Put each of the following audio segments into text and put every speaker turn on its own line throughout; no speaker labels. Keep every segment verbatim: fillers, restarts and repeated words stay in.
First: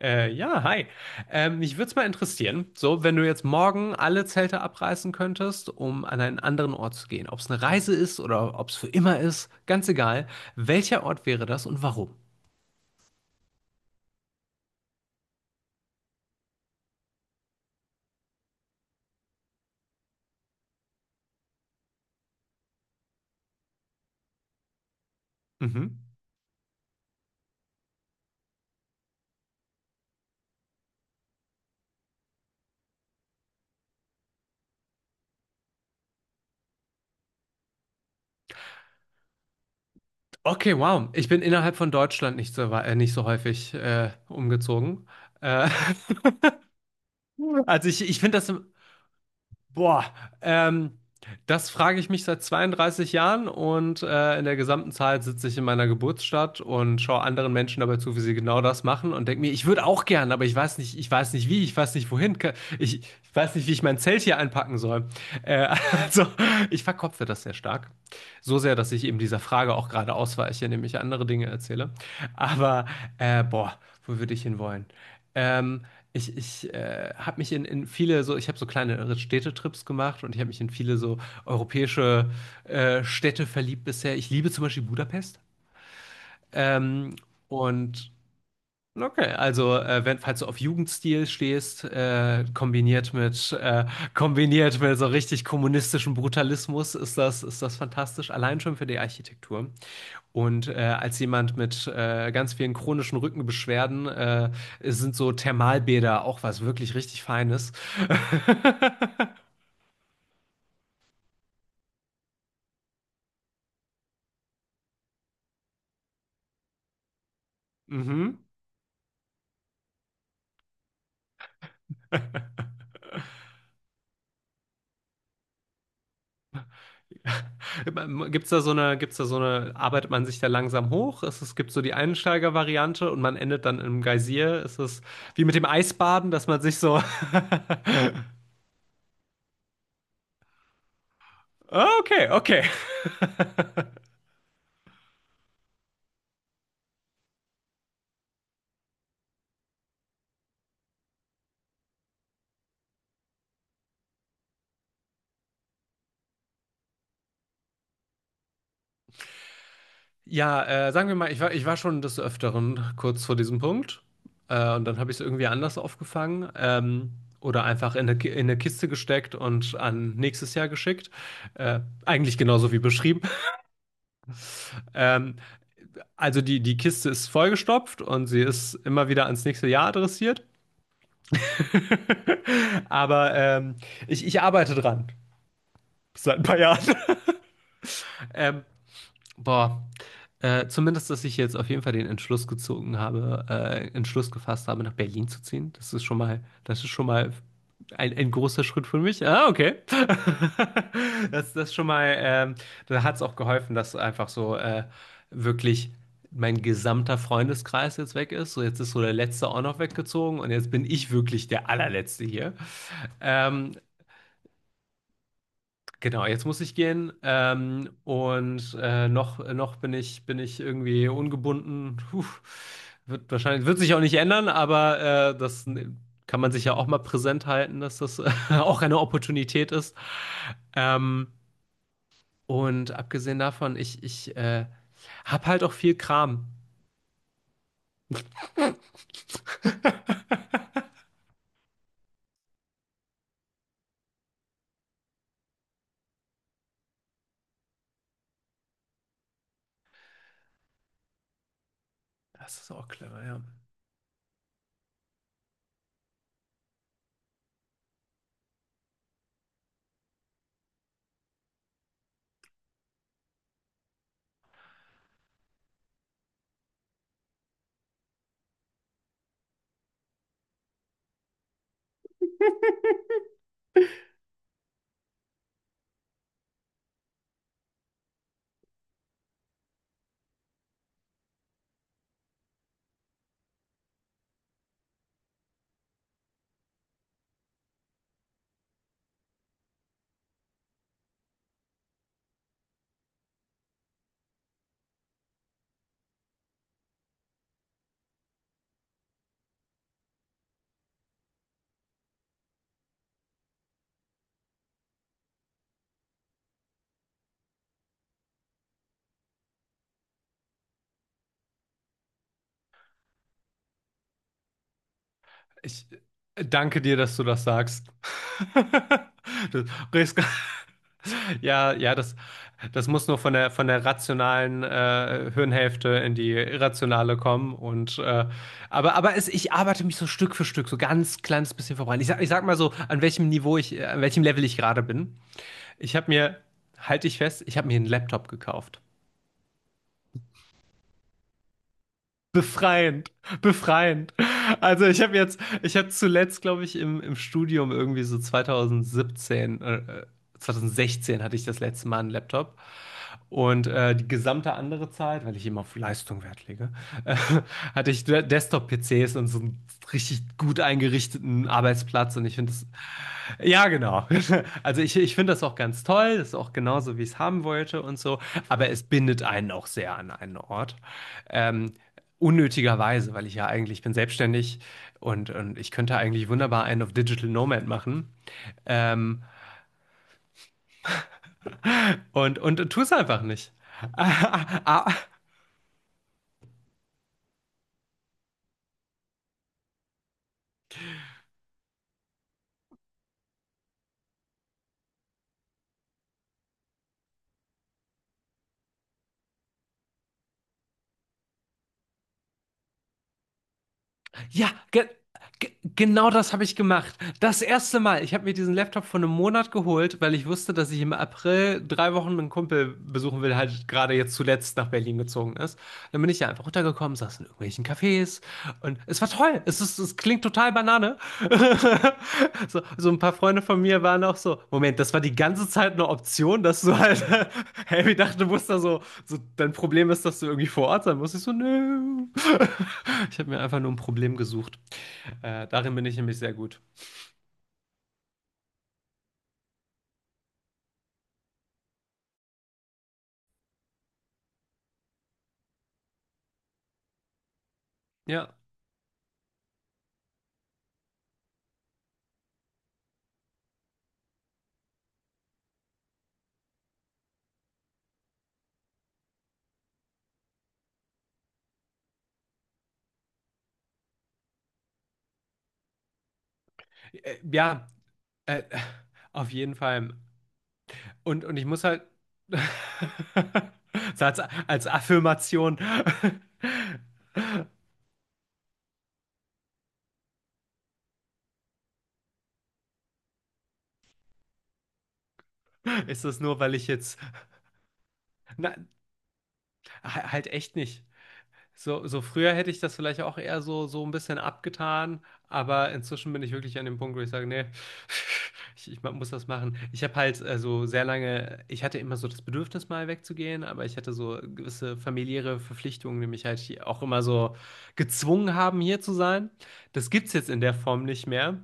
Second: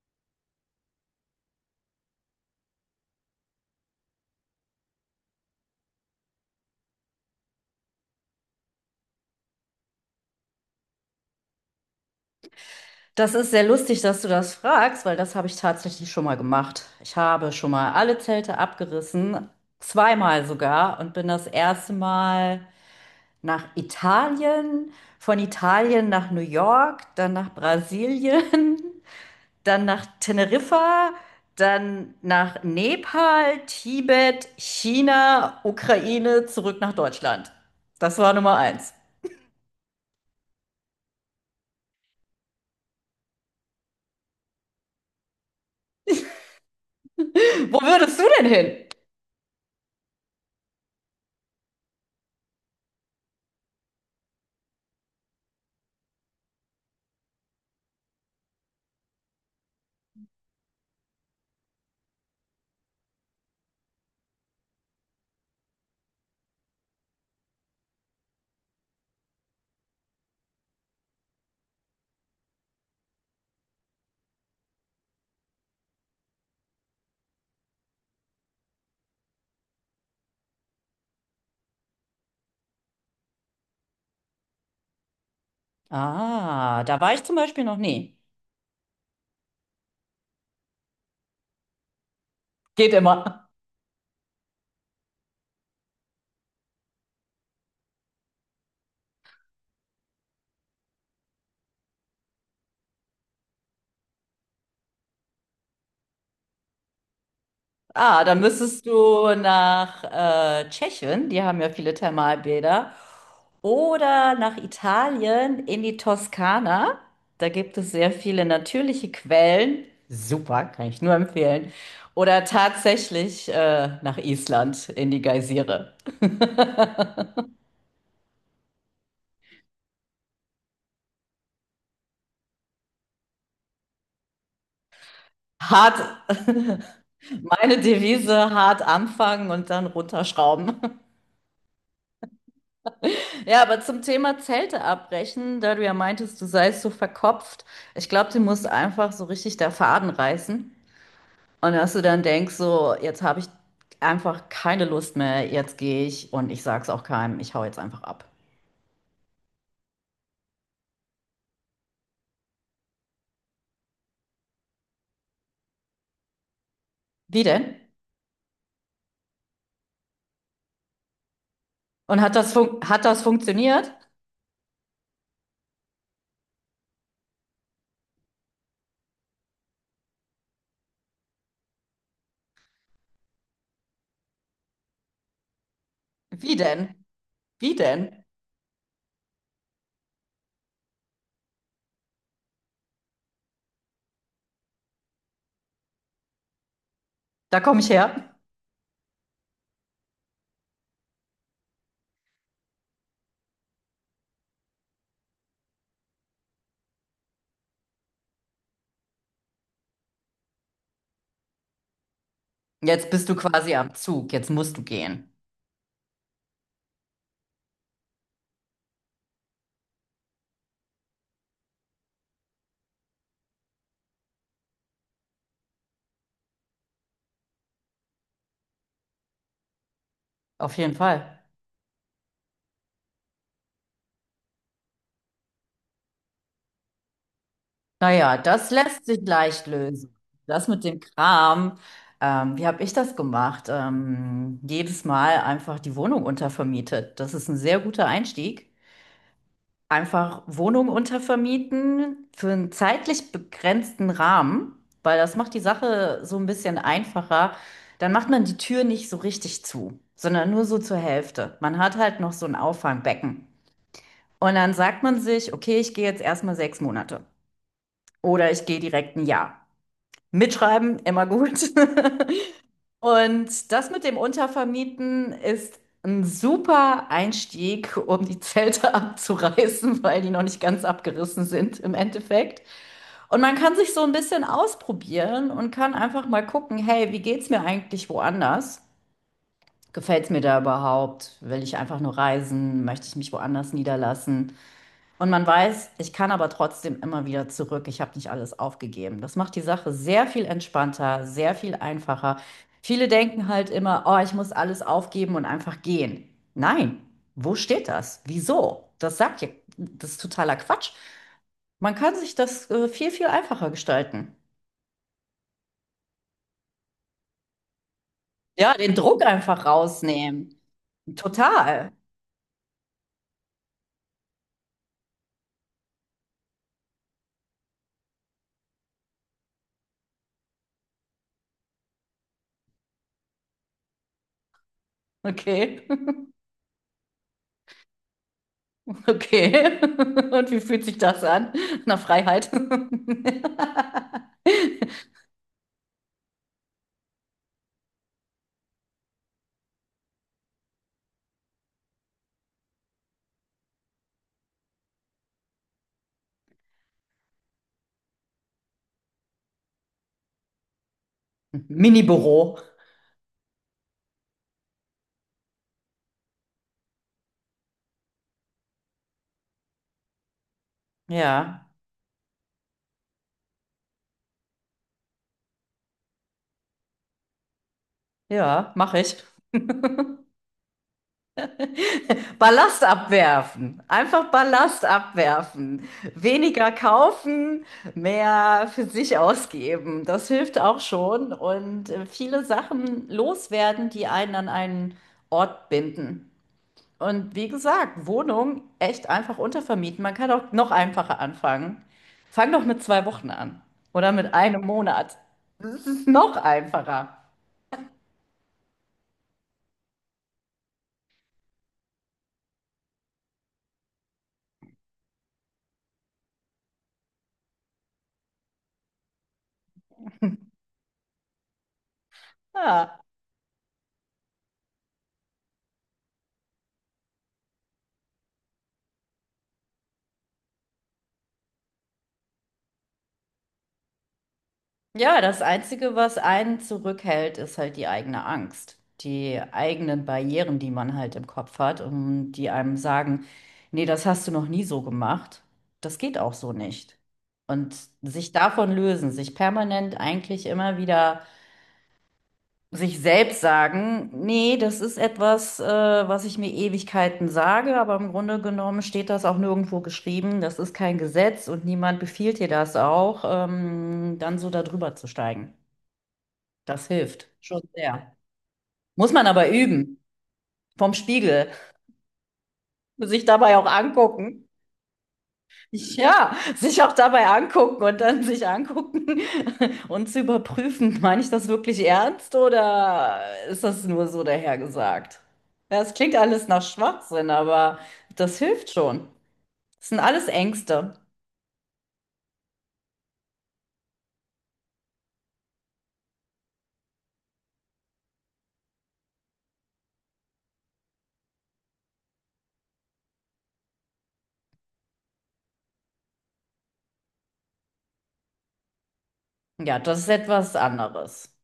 Äh, ja, Hi. Ähm, mich würde es mal interessieren, so, wenn du jetzt morgen alle Zelte abreißen könntest, um an einen anderen Ort zu gehen. Ob es eine Reise ist oder ob es für immer ist, ganz egal. Welcher Ort wäre das und warum?
Das ist sehr lustig, dass du das fragst, weil das habe ich tatsächlich schon mal gemacht. Ich habe schon mal alle Zelte abgerissen, zweimal sogar, und bin das erste Mal nach Italien, von
Mhm.
Italien nach New York, dann nach Brasilien, dann nach Teneriffa, dann nach Nepal, Tibet, China, Ukraine, zurück nach Deutschland. Das war Nummer eins.
Okay, wow. Ich bin innerhalb von Deutschland nicht so, wa- äh, nicht so häufig äh, umgezogen. Äh,
Wo
also ich,
würdest
ich
du
finde
denn
das,
hin?
boah, ähm, das frage ich mich seit zweiunddreißig Jahren und äh, in der gesamten Zeit sitze ich in meiner Geburtsstadt und schaue anderen Menschen dabei zu, wie sie genau das machen und denke mir, ich würde auch gern, aber ich weiß nicht, ich weiß nicht wie, ich weiß nicht wohin, ke- ich, ich weiß nicht, wie ich mein Zelt hier einpacken soll. Äh, also, ich verkopfe das sehr stark. So sehr, dass ich eben dieser Frage auch gerade ausweiche, indem ich andere Dinge erzähle. Aber, äh, boah, wo würde ich hin wollen? Ähm, ich, ich äh, habe mich in, in viele so, ich habe so kleine Städtetrips gemacht und ich habe mich in viele so europäische äh, Städte verliebt bisher. Ich liebe zum Beispiel Budapest.
Ah, da war
Ähm,
ich zum Beispiel noch
und
nie.
okay, also äh, wenn, falls du auf Jugendstil stehst, äh,
Geht
kombiniert
immer.
mit äh, kombiniert mit so richtig kommunistischem Brutalismus, ist das ist das fantastisch. Allein schon für die Architektur. Und äh, als jemand mit äh, ganz vielen chronischen Rückenbeschwerden äh, sind so Thermalbäder auch was wirklich richtig Feines.
Ah, dann müsstest du nach äh, Tschechien, die haben ja viele Thermalbäder, oder nach Italien in die Toskana. Da gibt es sehr
Mhm.
viele natürliche Quellen. Super, kann ich nur empfehlen. Oder tatsächlich äh, nach Island in die Geysire.
Gibt's da so eine, gibt's da so eine, arbeitet man sich da langsam hoch? Es, es gibt so die Einsteiger-Variante und man endet dann im Geysir. Es ist wie mit dem
Hart,
Eisbaden, dass man sich so.
meine Devise, hart anfangen und dann runterschrauben.
Okay, okay.
Ja, aber zum Thema Zelte abbrechen, da du ja meintest, du seist so verkopft, ich glaube, dir muss einfach so richtig der Faden reißen. Und dass du dann denkst, so, jetzt habe ich einfach keine Lust mehr, jetzt gehe ich und ich sag's auch keinem, ich hau jetzt einfach ab.
Ja, äh, sagen wir mal, ich war, ich war schon des Öfteren kurz vor diesem Punkt. Äh, und dann habe ich es irgendwie anders aufgefangen. Ähm,
Wie
oder
denn?
einfach in eine, Ki- in eine Kiste gesteckt und an nächstes Jahr geschickt. Äh,
Und hat
Eigentlich
das
genauso wie
fun hat das
beschrieben.
funktioniert?
Ähm, also die, die Kiste ist vollgestopft und sie ist immer wieder ans nächste Jahr adressiert. Aber ähm, ich, ich arbeite dran. Seit ein
Wie
paar Jahren.
denn? Wie denn?
Ähm, Boah, äh, Zumindest, dass ich jetzt auf jeden Fall den Entschluss gezogen habe, äh, Entschluss gefasst habe, nach Berlin zu ziehen. Das ist schon mal, das ist schon mal
Da komme ich
ein,
her.
ein großer Schritt für mich. Ah, okay. Das, das ist schon mal, ähm, da hat es auch geholfen, dass einfach so äh, wirklich mein gesamter Freundeskreis jetzt weg ist. So, jetzt ist so der Letzte auch noch weggezogen und jetzt bin ich wirklich der Allerletzte hier.
Jetzt bist du quasi
Ähm,
am Zug, jetzt musst du gehen.
Genau, jetzt muss ich gehen. Ähm, und äh, noch, noch bin ich, bin ich irgendwie ungebunden. Puh, wird wahrscheinlich, wird sich auch nicht ändern, aber äh, das kann man sich ja auch mal präsent halten, dass das auch eine Opportunität ist.
Auf jeden
Ähm,
Fall.
und Abgesehen davon, ich, ich äh, hab halt auch viel Kram.
Naja, das lässt sich leicht lösen. Das mit dem Kram, ähm, wie habe ich das gemacht? Ähm, jedes Mal einfach die Wohnung untervermietet. Das ist ein sehr guter Einstieg. Einfach Wohnung untervermieten für
Das ist
einen
auch clever,
zeitlich
ja.
begrenzten Rahmen, weil das macht die Sache so ein bisschen einfacher. Dann macht man die Tür nicht so richtig zu, sondern nur so zur Hälfte. Man hat halt noch so ein Auffangbecken. Und dann sagt man sich, okay, ich gehe jetzt erstmal sechs Monate oder ich gehe direkt ein Jahr. Mitschreiben, immer gut. Und das mit dem Untervermieten ist ein super Einstieg, um die Zelte abzureißen, weil die noch nicht ganz abgerissen sind im Endeffekt. Und man kann sich so ein bisschen ausprobieren und kann einfach mal gucken, hey, wie geht's mir eigentlich woanders? Gefällt's mir da überhaupt? Will ich einfach nur reisen? Möchte ich mich woanders niederlassen? Und man weiß, ich kann aber trotzdem immer wieder zurück. Ich habe nicht alles aufgegeben. Das macht die Sache sehr viel entspannter, sehr viel einfacher. Viele denken halt immer, oh, ich muss alles aufgeben und einfach gehen. Nein, wo steht das? Wieso? Das sagt ja, das ist totaler Quatsch. Man kann sich das äh, viel, viel einfacher gestalten.
Ich äh, danke dir, dass du das sagst.
Ja, den Druck einfach
Du sprichst gar-
rausnehmen.
Ja,
Total.
ja, das, das muss nur von der, von der rationalen äh, Hirnhälfte in die irrationale kommen. Und, äh, aber aber es, ich arbeite mich so Stück für Stück, so ganz kleines bisschen voran. Ich sag, ich sag mal so, an welchem Niveau ich, äh, an welchem Level ich gerade bin.
Okay.
Ich habe mir, halte ich fest, ich habe mir einen Laptop gekauft.
Okay. Und wie fühlt sich das an? Nach Freiheit.
Befreiend, befreiend. Also ich habe jetzt, ich habe zuletzt, glaube ich, im, im Studium irgendwie so zwanzig siebzehn, äh, äh, zwanzig sechzehn hatte ich das letzte Mal einen Laptop. Und äh, die gesamte andere Zeit, weil ich immer auf Leistung Wert lege, äh, hatte ich De- Desktop-P C s und so einen richtig gut eingerichteten Arbeitsplatz. Und ich finde,
Mini-Büro.
das ja, genau. Also ich, ich finde das auch ganz toll. Das ist auch genauso, wie ich es haben wollte und so. Aber es bindet einen auch sehr an einen Ort.
Ja,
Ähm, Unnötigerweise, weil ich ja eigentlich ich bin selbstständig und, und ich könnte eigentlich wunderbar einen auf Digital Nomad machen.
ja, mache ich.
Ähm, und, und tu
Ballast
es einfach nicht.
abwerfen.
Ah,
Einfach
ah,
Ballast
ah,
abwerfen. Weniger kaufen, mehr für sich ausgeben. Das hilft auch schon. Und äh, viele Sachen loswerden, die einen an einen Ort binden. Und wie gesagt, Wohnung echt einfach untervermieten. Man kann auch noch einfacher anfangen. Fang doch mit zwei Wochen an. Oder mit
ja,
einem
ge-
Monat.
G
Das ist
genau das
noch
habe ich gemacht.
einfacher.
Das erste Mal. Ich habe mir diesen Laptop vor einem Monat geholt, weil ich wusste, dass ich im April drei Wochen einen Kumpel besuchen will, der halt gerade jetzt zuletzt nach Berlin gezogen ist. Dann bin ich ja einfach runtergekommen, saß in irgendwelchen Cafés und es war toll. Es ist, es klingt total Banane. So, so ein
Ja.
paar Freunde von mir waren auch so, Moment, das war die ganze Zeit eine Option, dass du halt, hey, ich dachte, du musst da so, so, dein Problem ist, dass du irgendwie vor Ort sein musst. Ich so, nö. Ich habe mir einfach nur ein Problem gesucht.
Ja, das
Äh, darin bin
Einzige,
ich
was
nämlich sehr
einen
gut.
zurückhält, ist halt die eigene Angst, die eigenen Barrieren, die man halt im Kopf hat und die einem sagen, nee, das hast du noch nie so gemacht, das geht auch so nicht. Und sich
Ja,
davon lösen, sich permanent eigentlich immer wieder sich selbst sagen, nee, das ist etwas, äh, was ich mir Ewigkeiten sage, aber im Grunde genommen steht das auch nirgendwo geschrieben, das ist kein Gesetz und niemand befiehlt dir das auch, ähm, dann so darüber zu steigen. Das
äh,
hilft schon
ja,
sehr.
äh,
Muss man
auf
aber
jeden Fall.
üben. Vom
Und, und ich
Spiegel.
muss halt
Sich dabei auch
so als,
angucken.
als Affirmation.
Ja, sich auch dabei angucken und dann sich angucken und zu überprüfen, meine ich das wirklich ernst oder ist das nur so dahergesagt? Ja, es
Ist
klingt
das nur,
alles
weil
nach
ich jetzt
Schwachsinn, aber das
na,
hilft schon. Das sind
halt
alles
echt nicht.
Ängste.
So, so früher hätte ich das vielleicht auch eher so, so ein bisschen abgetan, aber inzwischen bin ich wirklich an dem Punkt, wo ich sage, nee, ich, ich muss das machen. Ich habe halt äh, so sehr lange, ich hatte immer so das Bedürfnis, mal wegzugehen, aber ich hatte so gewisse familiäre Verpflichtungen, die mich halt hier auch immer so gezwungen haben, hier zu sein.
Ja,
Das
das ist
gibt's jetzt in der
etwas
Form nicht
anderes.
mehr.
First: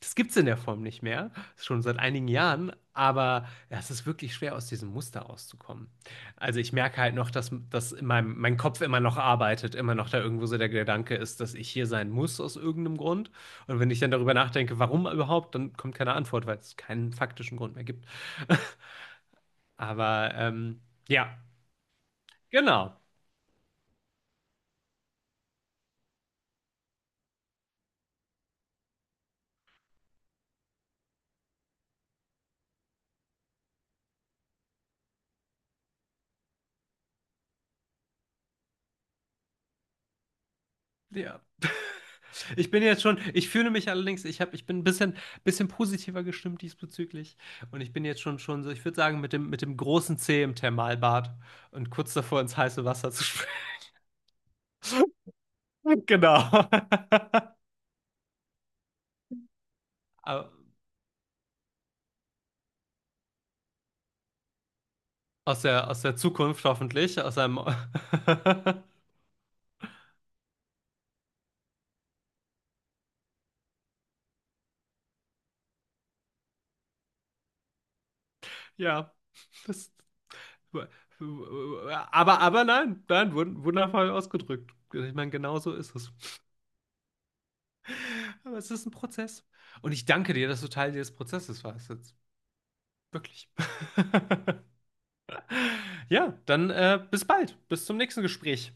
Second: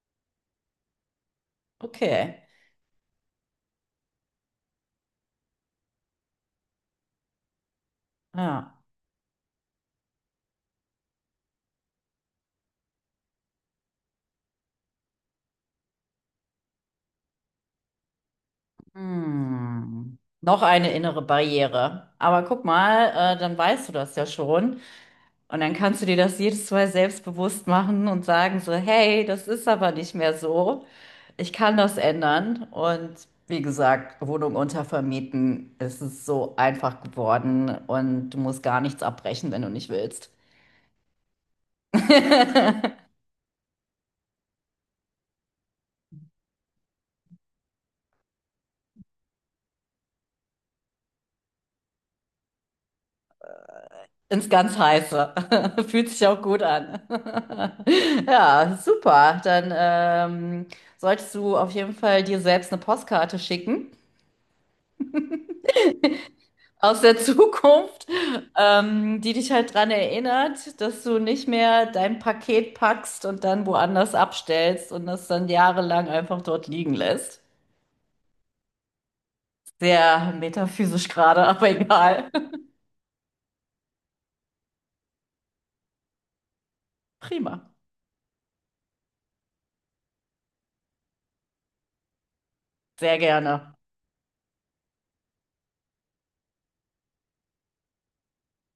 Das gibt es in der Form nicht mehr, schon seit einigen
Okay.
Jahren, aber ja, es ist wirklich schwer, aus diesem Muster auszukommen. Also ich merke halt noch, dass, dass in meinem, mein
Ja.
Kopf immer noch arbeitet, immer noch da irgendwo so der Gedanke ist, dass ich hier sein muss aus irgendeinem Grund. Und wenn ich dann darüber nachdenke, warum überhaupt, dann kommt keine Antwort, weil es keinen faktischen Grund mehr gibt.
Hm.
Aber
Noch
ähm,
eine innere
ja,
Barriere. Aber guck
genau.
mal, äh, dann weißt du das ja schon. Und dann kannst du dir das jedes Mal selbstbewusst machen und sagen so, hey, das ist aber nicht mehr so. Ich kann das ändern. Und wie gesagt, Wohnung untervermieten, es ist so einfach geworden und du musst gar nichts abbrechen, wenn du nicht willst.
Ja. Ich bin jetzt schon, ich fühle mich allerdings, ich hab, ich bin ein bisschen, bisschen positiver gestimmt diesbezüglich. Und ich bin jetzt schon, schon so, ich würde sagen, mit dem, mit dem großen C im Thermalbad und kurz davor ins heiße Wasser zu springen.
Ins ganz Heiße. Fühlt sich
Genau.
auch gut an. Ja, super. Dann
Aber
ähm, solltest du auf jeden Fall dir selbst eine Postkarte schicken
aus der, aus der Zukunft
aus der
hoffentlich, aus einem.
Zukunft, ähm, die dich halt dran erinnert, dass du nicht mehr dein Paket packst und dann woanders abstellst und das dann jahrelang einfach dort liegen lässt.
Ja. Das,
Sehr metaphysisch gerade, aber egal.
aber, aber nein, nein, wund- wundervoll ausgedrückt. Ich meine, genau so ist es.
Prima.
Aber es ist ein Prozess. Und ich danke dir, dass du Teil dieses Prozesses warst.
Sehr
Wirklich.
gerne.
Ja, dann äh, bis bald. Bis zum nächsten Gespräch.